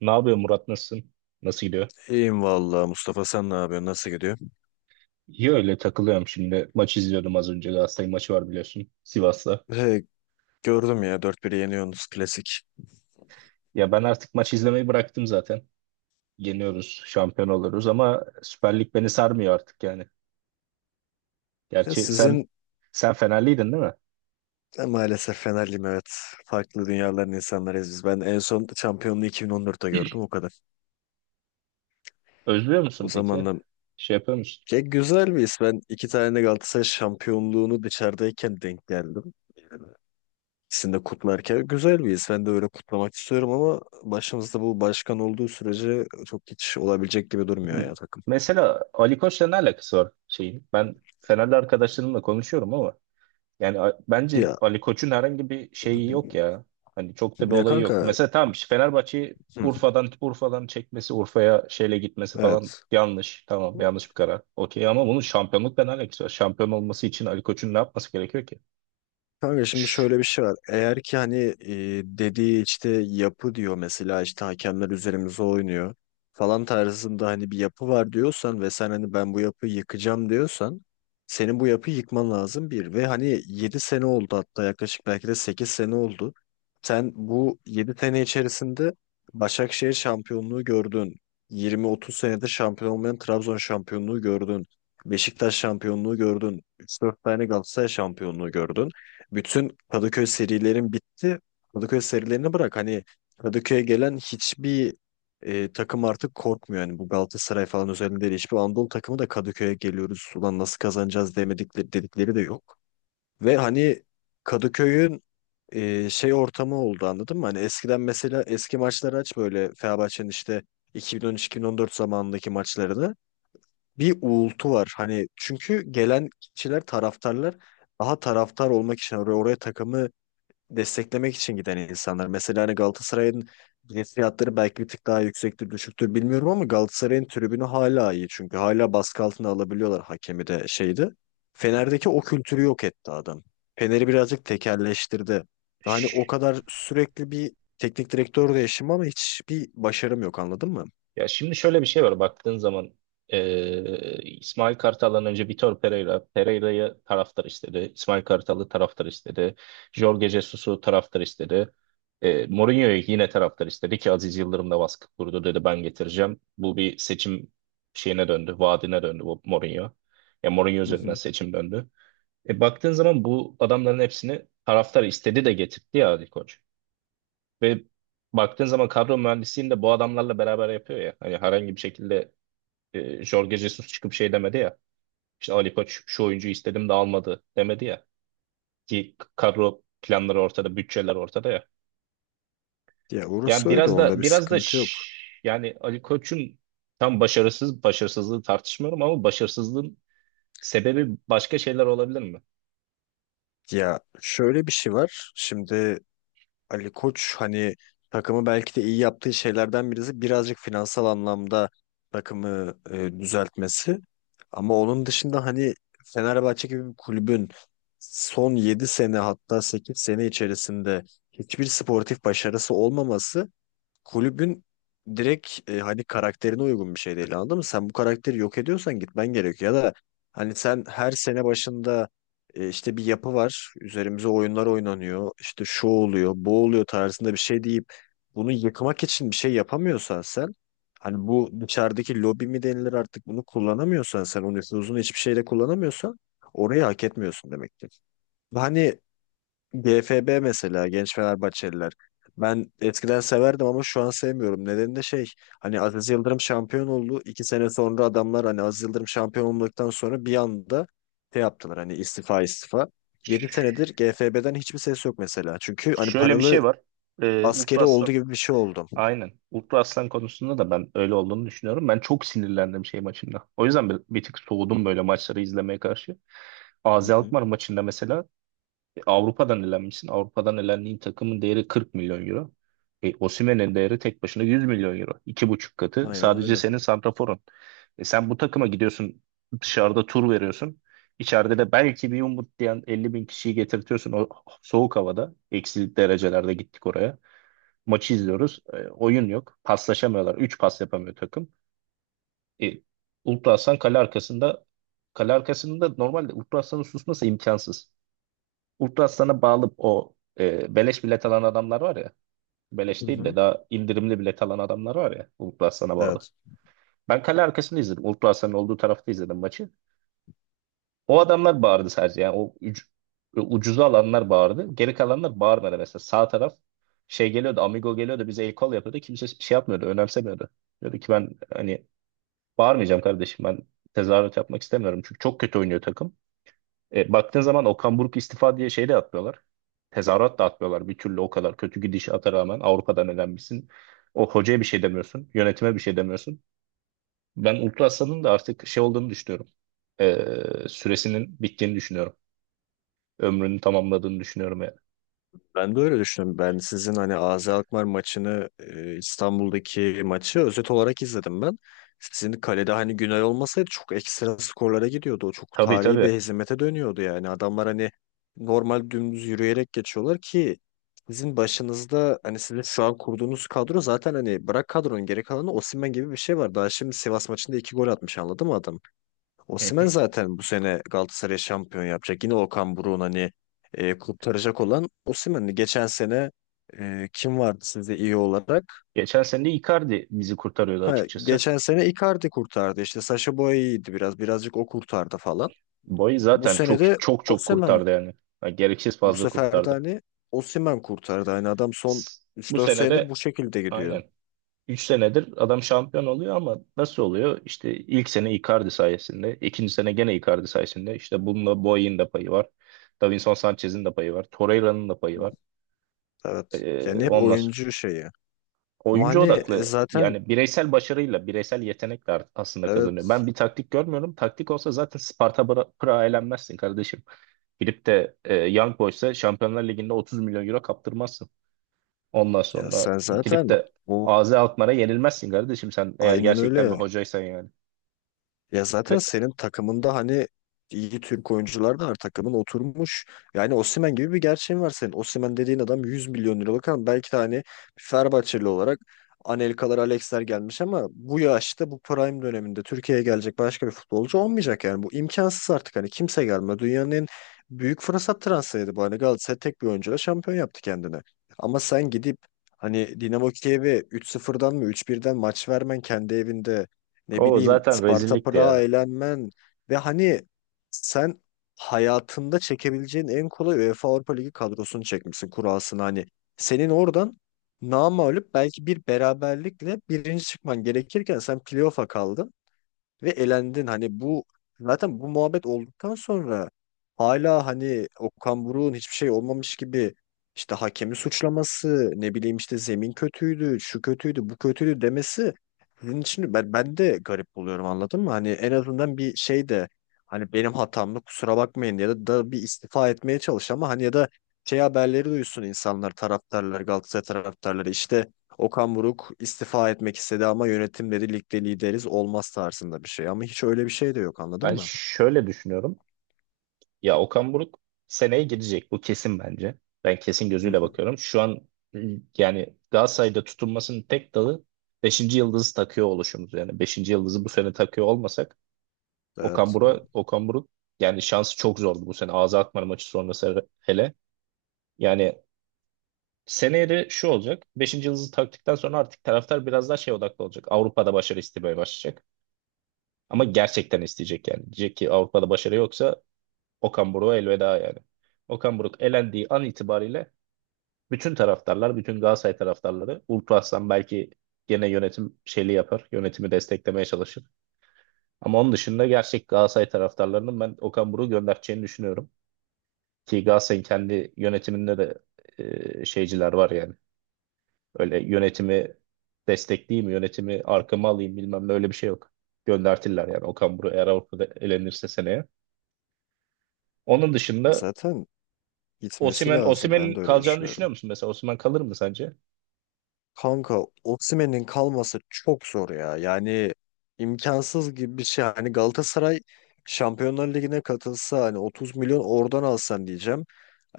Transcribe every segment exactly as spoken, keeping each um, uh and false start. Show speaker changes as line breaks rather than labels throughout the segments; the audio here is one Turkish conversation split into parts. Ne yapıyor Murat, nasılsın? Nasıl gidiyor?
İyiyim vallahi Mustafa, sen ne yapıyorsun, nasıl gidiyor?
İyi, öyle takılıyorum şimdi. Maç izliyordum az önce. Galatasaray maçı var, biliyorsun, Sivas'la.
He, gördüm ya, dört bire yeniyorsunuz, klasik.
Ya ben artık maç izlemeyi bıraktım zaten. Yeniyoruz, şampiyon oluruz ama Süper Lig beni sarmıyor artık yani.
Ya
Gerçi sen
sizin
sen Fenerliydin değil mi?
de maalesef Fenerliyim, evet. Farklı dünyaların insanlarıyız biz. Ben en son şampiyonluğu iki bin on dörtte gördüm, o kadar.
Özlüyor
O
musun peki?
zamandan
Şey yapıyor musun?
ya, güzel bir his. Ben iki tane Galatasaray şampiyonluğunu dışarıdayken denk geldim. İkisini de kutlarken güzel bir his. Ben de öyle kutlamak istiyorum ama başımızda bu başkan olduğu sürece çok hiç olabilecek gibi durmuyor
M-
ya takım.
Mesela Ali Koç'la ne alakası var şeyin? Ben Fenerli arkadaşlarımla konuşuyorum ama yani a- bence
Ya,
Ali Koç'un herhangi bir şeyi yok ya. Hani çok da bir
ya
olayı yok.
kanka,
Mesela tamam, işte Fenerbahçe'yi
hı,
Urfa'dan Urfa'dan çekmesi, Urfa'ya şeyle gitmesi falan
evet.
yanlış. Tamam, yanlış bir karar. Okey, ama bunun şampiyonlukla ne alakası var? Şampiyon olması için Ali Koç'un ne yapması gerekiyor ki?
Kanka, şimdi şöyle bir şey var. Eğer ki hani e, dediği işte yapı diyor, mesela işte hakemler üzerimize oynuyor falan tarzında hani bir yapı var diyorsan ve sen hani ben bu yapıyı yıkacağım diyorsan, senin bu yapıyı yıkman lazım bir, ve hani yedi sene oldu, hatta yaklaşık belki de sekiz sene oldu. Sen bu yedi sene içerisinde Başakşehir şampiyonluğu gördün, yirmi otuz senedir şampiyon olmayan Trabzon şampiyonluğu gördün, Beşiktaş şampiyonluğu gördün, üç dört tane Galatasaray şampiyonluğu gördün. Bütün Kadıköy serilerin bitti. Kadıköy serilerini bırak. Hani Kadıköy'e gelen hiçbir e, takım artık korkmuyor. Yani bu Galatasaray falan özelinde değil. Hiçbir Anadolu takımı da Kadıköy'e geliyoruz, ulan nasıl kazanacağız demedikleri, dedikleri de yok. Ve hani Kadıköy'ün e, şey ortamı oldu, anladın mı? Hani eskiden mesela eski maçları aç, böyle Fenerbahçe'nin işte iki bin on üç iki bin on dört zamanındaki maçlarını, bir uğultu var. Hani çünkü gelen kişiler, taraftarlar, daha taraftar olmak için oraya, oraya takımı desteklemek için giden insanlar. Mesela hani Galatasaray'ın bilet fiyatları belki bir tık daha yüksektir, düşüktür, bilmiyorum, ama Galatasaray'ın tribünü hala iyi. Çünkü hala baskı altına alabiliyorlar hakemi de, şeydi. Fener'deki o kültürü yok etti adam. Fener'i birazcık tekelleştirdi. Ve hani o kadar sürekli bir teknik direktör değişimi ama hiçbir başarım yok, anladın mı?
Ya şimdi şöyle bir şey var, baktığın zaman eee, İsmail Kartal'dan önce Vitor Pereira, Pereira'yı taraftar istedi. İsmail Kartal'ı taraftar istedi. Jorge Jesus'u taraftar istedi. Eee Mourinho'yu yine taraftar istedi ki Aziz Yıldırım da baskı kurdu, dedi ben getireceğim. Bu bir seçim şeyine döndü, vaadine döndü bu Mourinho. Ya Mourinho
Hı
üzerinden
hı.
seçim döndü. E, baktığın zaman bu adamların hepsini taraftar istedi de getirdi ya Ali Koç. Ve baktığın zaman kadro mühendisliğini de bu adamlarla beraber yapıyor ya. Hani herhangi bir şekilde e, Jorge Jesus çıkıp şey demedi ya. İşte Ali Koç şu oyuncuyu istedim de almadı demedi ya. Ki kadro planları ortada, bütçeler ortada ya.
Ya
Yani
orası öyle,
biraz
onda
da
bir
biraz da
sıkıntı yok.
şş, yani Ali Koç'un tam başarısız başarısızlığı tartışmıyorum ama başarısızlığın sebebi başka şeyler olabilir mi?
Ya şöyle bir şey var. Şimdi Ali Koç hani takımı belki de iyi yaptığı şeylerden birisi birazcık finansal anlamda takımı e, düzeltmesi. Ama onun dışında hani Fenerbahçe gibi bir kulübün son yedi sene, hatta sekiz sene içerisinde hiçbir sportif başarısı olmaması, kulübün direkt e, hani karakterine uygun bir şey değil, anladın mı? Sen bu karakteri yok ediyorsan gitmen gerekiyor, ya da hani sen her sene başında e, işte bir yapı var, üzerimize oyunlar oynanıyor, işte şu oluyor bu oluyor tarzında bir şey deyip, bunu yıkmak için bir şey yapamıyorsan sen, hani bu dışarıdaki lobi mi denilir artık bunu kullanamıyorsan, sen o nüfuzunu hiçbir şeyle kullanamıyorsan, orayı hak etmiyorsun demektir. Hani G F B mesela, Genç Fenerbahçeliler. Ben eskiden severdim ama şu an sevmiyorum. Nedeni de şey, hani Aziz Yıldırım şampiyon oldu. İki sene sonra adamlar hani Aziz Yıldırım şampiyon olduktan sonra bir anda şey yaptılar, hani istifa istifa. Yedi senedir G F B'den hiçbir ses yok mesela. Çünkü hani
Şöyle bir şey
paralı
var. E,
askeri
Ultra
oldu gibi bir şey oldu.
Aynen. Ultra Aslan konusunda da ben öyle olduğunu düşünüyorum. Ben çok sinirlendim şey maçında. O yüzden bir, bir tık soğudum böyle maçları izlemeye karşı.
Hı
A Z
hı.
Alkmaar maçında mesela e, Avrupa'dan elenmişsin. Avrupa'dan elendiğin takımın değeri kırk milyon euro milyon euro. E, Osimhen'in değeri tek başına yüz milyon euro milyon euro. iki buçuk katı.
Aynen
Sadece
öyle.
senin santraforun. E, sen bu takıma gidiyorsun. Dışarıda tur veriyorsun. İçeride de belki bir umut diyen 50 bin kişiyi getirtiyorsun o soğuk havada. Eksi derecelerde gittik oraya. Maçı izliyoruz. E, oyun yok. Paslaşamıyorlar. Üç pas yapamıyor takım. E, Ultra Aslan kale arkasında, kale arkasında normalde Ultra Aslan'ın susması imkansız. Ultra Aslan'a bağlı o e, beleş bilet alan adamlar var ya.
Hı
Beleş değil de
hı.
daha indirimli bilet alan adamlar var ya, Ultra Aslan'a bağlı.
Evet.
Ben kale arkasında izledim. Ultra Aslan'ın olduğu tarafta izledim maçı. O adamlar bağırdı sadece, yani o üc- ucuza alanlar bağırdı. Geri kalanlar bağırmadı mesela. Sağ taraf şey geliyordu, Amigo geliyordu bize el kol yapıyordu. Kimse şey yapmıyordu, önemsemiyordu. Diyordu ki ben hani bağırmayacağım kardeşim, ben tezahürat yapmak istemiyorum çünkü çok kötü oynuyor takım. E, baktığın zaman Okan Buruk istifa diye şey de atmıyorlar. Tezahürat da atmıyorlar bir türlü, o kadar kötü gidişata rağmen Avrupa'dan elenmişsin. O hocaya bir şey demiyorsun. Yönetime bir şey demiyorsun. Ben Ultra Aslan'ın da artık şey olduğunu düşünüyorum. E, süresinin bittiğini düşünüyorum, ömrünü tamamladığını düşünüyorum yani.
Ben de öyle düşünüyorum. Ben sizin hani A Z Alkmaar maçını, e, İstanbul'daki maçı özet olarak izledim ben. Sizin kalede hani Günay olmasaydı çok ekstra skorlara gidiyordu. O çok
Tabii,
tarihi bir
tabii.
hezimete dönüyordu yani. Adamlar hani normal dümdüz yürüyerek geçiyorlar ki sizin başınızda hani sizin şu an kurduğunuz kadro, zaten hani bırak kadronun geri kalanı, Osimhen gibi bir şey var. Daha şimdi Sivas maçında iki gol atmış, anladın mı adam?
Hı
Osimhen
hı.
zaten bu sene Galatasaray şampiyon yapacak. Yine Okan Buruk'un hani e, kurtaracak olan Osimhen'di. Geçen sene e, kim vardı sizde iyi olarak?
Geçen sene de Icardi bizi kurtarıyordu
Ha,
açıkçası.
geçen sene Icardi kurtardı. İşte Sacha Boey iyiydi biraz. Birazcık o kurtardı falan.
Boy
Bu
zaten
sene
çok
de
çok çok
Osimhen.
kurtardı yani. Ha, gereksiz
Bu
fazla
sefer de
kurtardı.
hani Osimhen kurtardı. Hani adam son
S-
üç
Bu
dört
sene
senedir bu
de
şekilde gidiyor.
aynen. Üç senedir adam şampiyon oluyor ama nasıl oluyor? İşte ilk sene Icardi sayesinde, ikinci sene gene Icardi sayesinde. İşte bununla Boy'un da payı var. Davinson Sanchez'in de payı var. Torreira'nın da payı var.
Evet.
Ee,
Yani hep
ondan
oyuncu şeyi. Ama
oyuncu
hani e,
odaklı,
zaten,
yani bireysel başarıyla, bireysel yetenekle art- aslında kazanıyor.
evet,
Ben bir taktik görmüyorum. Taktik olsa zaten Sparta Bra- Prag'a elenmezsin kardeşim. Girip de e, Young Boys'a Şampiyonlar Ligi'nde 30 milyon euro kaptırmazsın. Ondan
ya
sonra
sen
girip
zaten
de
bu
A Z Alkmaar'a yenilmezsin kardeşim, sen eğer
aynen
gerçekten bir
öyle.
hocaysan yani.
Ya zaten
Ve
senin takımında hani iyi Türk oyuncular da var. Takımın oturmuş. Yani Osimhen gibi bir gerçeğin var senin. Osimhen dediğin adam yüz milyon liralık, ama belki de hani Fenerbahçeli olarak Anelkalar, Alexler gelmiş ama bu yaşta, bu prime döneminde Türkiye'ye gelecek başka bir futbolcu olmayacak yani. Bu imkansız artık, hani kimse gelme. Dünyanın en büyük fırsat transferiydi bu. Hani Galatasaray tek bir oyuncuyla şampiyon yaptı kendini. Ama sen gidip hani Dinamo Kiev'e üç sıfırdan mı üç birden maç vermen kendi evinde, ne
o
bileyim
zaten
Sparta
rezillikti
Prag'a
ya.
eğlenmen, ve hani sen hayatında çekebileceğin en kolay UEFA Avrupa Ligi kadrosunu çekmişsin kurasını, hani senin oradan namağlup belki bir beraberlikle birinci çıkman gerekirken sen playoff'a kaldın ve elendin. Hani bu, zaten bu muhabbet olduktan sonra hala hani Okan Buruk'un hiçbir şey olmamış gibi işte hakemi suçlaması, ne bileyim işte zemin kötüydü, şu kötüydü, bu kötüydü demesi, sizin için ben, ben de garip buluyorum, anladın mı? Hani en azından bir şey de hani benim hatamdı kusura bakmayın, ya da, da bir istifa etmeye çalış, ama hani ya da şey, haberleri duysun insanlar, taraftarlar, Galatasaray taraftarları, işte Okan Buruk istifa etmek istedi ama yönetim dedi ligde lideriz olmaz tarzında bir şey. Ama hiç öyle bir şey de yok, anladın
Ben
mı?
şöyle düşünüyorum. Ya Okan Buruk seneye gidecek. Bu kesin bence. Ben kesin
Hı
gözüyle
hı.
bakıyorum. Şu an yani Galatasaray'da tutunmasının tek dalı beşinci yıldızı takıyor oluşumuz. Yani beşinci yıldızı bu sene takıyor olmasak Okan
Evet.
Buruk, Okan Buruk yani şansı çok zordu bu sene. Ağza Alkmaar maçı sonrası hele. Yani seneye de şu olacak. Beşinci yıldızı taktıktan sonra artık taraftar biraz daha şey odaklı olacak. Avrupa'da başarı istemeye başlayacak. Ama gerçekten isteyecek yani. Diyecek ki Avrupa'da başarı yoksa Okan Buruk'a elveda yani. Okan Buruk elendiği an itibariyle bütün taraftarlar, bütün Galatasaray taraftarları, Uğur Aslan belki gene yönetim şeyli yapar. Yönetimi desteklemeye çalışır. Ama onun dışında gerçek Galatasaray taraftarlarının ben Okan Buruk'u göndereceğini düşünüyorum. Ki Galatasaray'ın kendi yönetiminde de e, şeyciler var yani. Öyle yönetimi destekleyeyim, yönetimi arkama alayım bilmem ne, öyle bir şey yok. Göndertirler yani Okan Buruk eğer Avrupa'da elenirse seneye. Onun dışında
Zaten gitmesi
Osimhen,
lazım. Ben
Osimhen'in
de öyle
kalacağını
düşünüyorum.
düşünüyor musun mesela? Osimhen kalır mı sence?
Kanka, Osimhen'in kalması çok zor ya. Yani imkansız gibi bir şey. Hani Galatasaray Şampiyonlar Ligi'ne katılsa hani otuz milyon oradan alsan diyeceğim.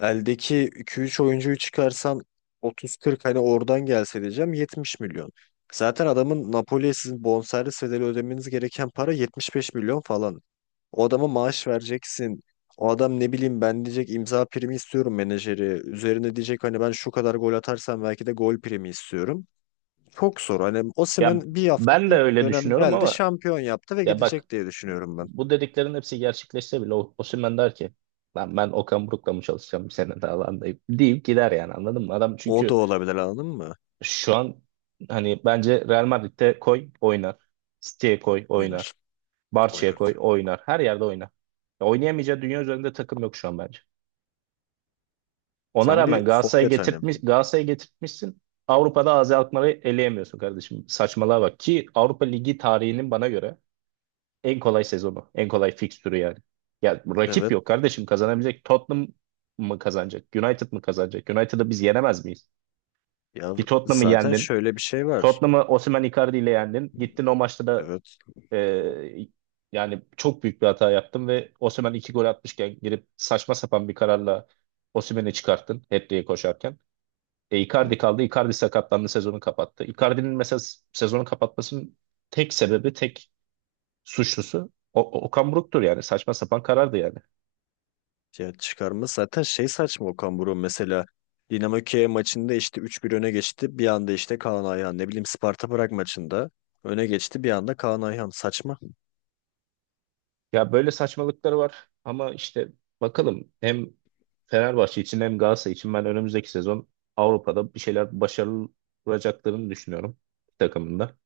Eldeki iki üç oyuncuyu çıkarsan otuz kırk hani oradan gelse diyeceğim, yetmiş milyon. Zaten adamın Napoli'ye sizin bonservis bedeli ödemeniz gereken para yetmiş beş milyon falan. O adama maaş vereceksin. O adam, ne bileyim ben, diyecek imza primi istiyorum menajeri. Üzerine diyecek hani ben şu kadar gol atarsam belki de gol primi istiyorum. Çok zor. Hani
Ya
Osimhen bir hafta
ben de
ilk
öyle
dönem
düşünüyorum
geldi,
ama
şampiyon yaptı ve
ya bak,
gidecek diye düşünüyorum ben.
bu dediklerin hepsi gerçekleşse bile O- Osimhen der ki lan, ben Okan Buruk'la mı çalışacağım bir sene daha lan, deyip, deyip gider yani, anladın mı? Adam
O da
çünkü
olabilir, anladın mı?
şu an hani bence Real Madrid'de koy oynar. City'ye koy oynar.
Oynar,
Barça'ya
oynar.
koy oynar. Her yerde oynar. Ya oynayamayacağı dünya üzerinde takım yok şu an bence. Ona
Sen
rağmen
bir
Galatasaray'ı
forvet hani.
getirtmiş, Galatasaray'ı getirtmişsin. Avrupa'da Azi Alkmaar'ı eleyemiyorsun kardeşim. Saçmalığa bak ki Avrupa Ligi tarihinin bana göre en kolay sezonu, en kolay fikstürü yani. Ya rakip
Evet.
yok kardeşim kazanabilecek. Tottenham mı kazanacak? United mı kazanacak? United'ı biz yenemez miyiz?
Ya
Ki Tottenham'ı
zaten
yendin.
şöyle bir şey var.
Tottenham'ı Osimhen Icardi ile yendin. Gittin o maçta da
Evet.
e, yani çok büyük bir hata yaptın ve Osimhen iki gol atmışken girip saçma sapan bir kararla Osimhen'i çıkarttın hat koşarken. E,
Hı.
Icardi kaldı. Icardi sakatlandı, sezonu kapattı. Icardi'nin mesela s- sezonu kapatmasının tek sebebi, tek suçlusu o, o- Okan Buruk'tur yani. Saçma sapan karardı yani.
Ya çıkarma zaten şey, saçma Okan Buruk mesela. Dinamo Kiev maçında işte üç bir öne geçti. Bir anda işte Kaan Ayhan, ne bileyim Sparta Prag maçında öne geçti. Bir anda Kaan Ayhan saçma.
Ya böyle saçmalıkları var ama işte bakalım hem Fenerbahçe için hem Galatasaray için ben önümüzdeki sezon Avrupa'da bir şeyler başarılacaklarını düşünüyorum takımında.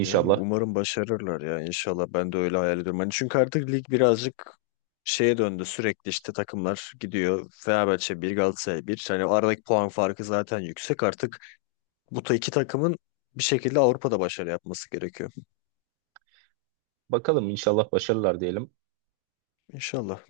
Yani umarım başarırlar ya, inşallah ben de öyle hayal ediyorum. Hani çünkü artık lig birazcık şeye döndü, sürekli işte takımlar gidiyor. Fenerbahçe bir, Galatasaray bir. Hani o aradaki puan farkı zaten yüksek artık. Bu ta iki takımın bir şekilde Avrupa'da başarı yapması gerekiyor.
Bakalım inşallah başarırlar diyelim.
İnşallah.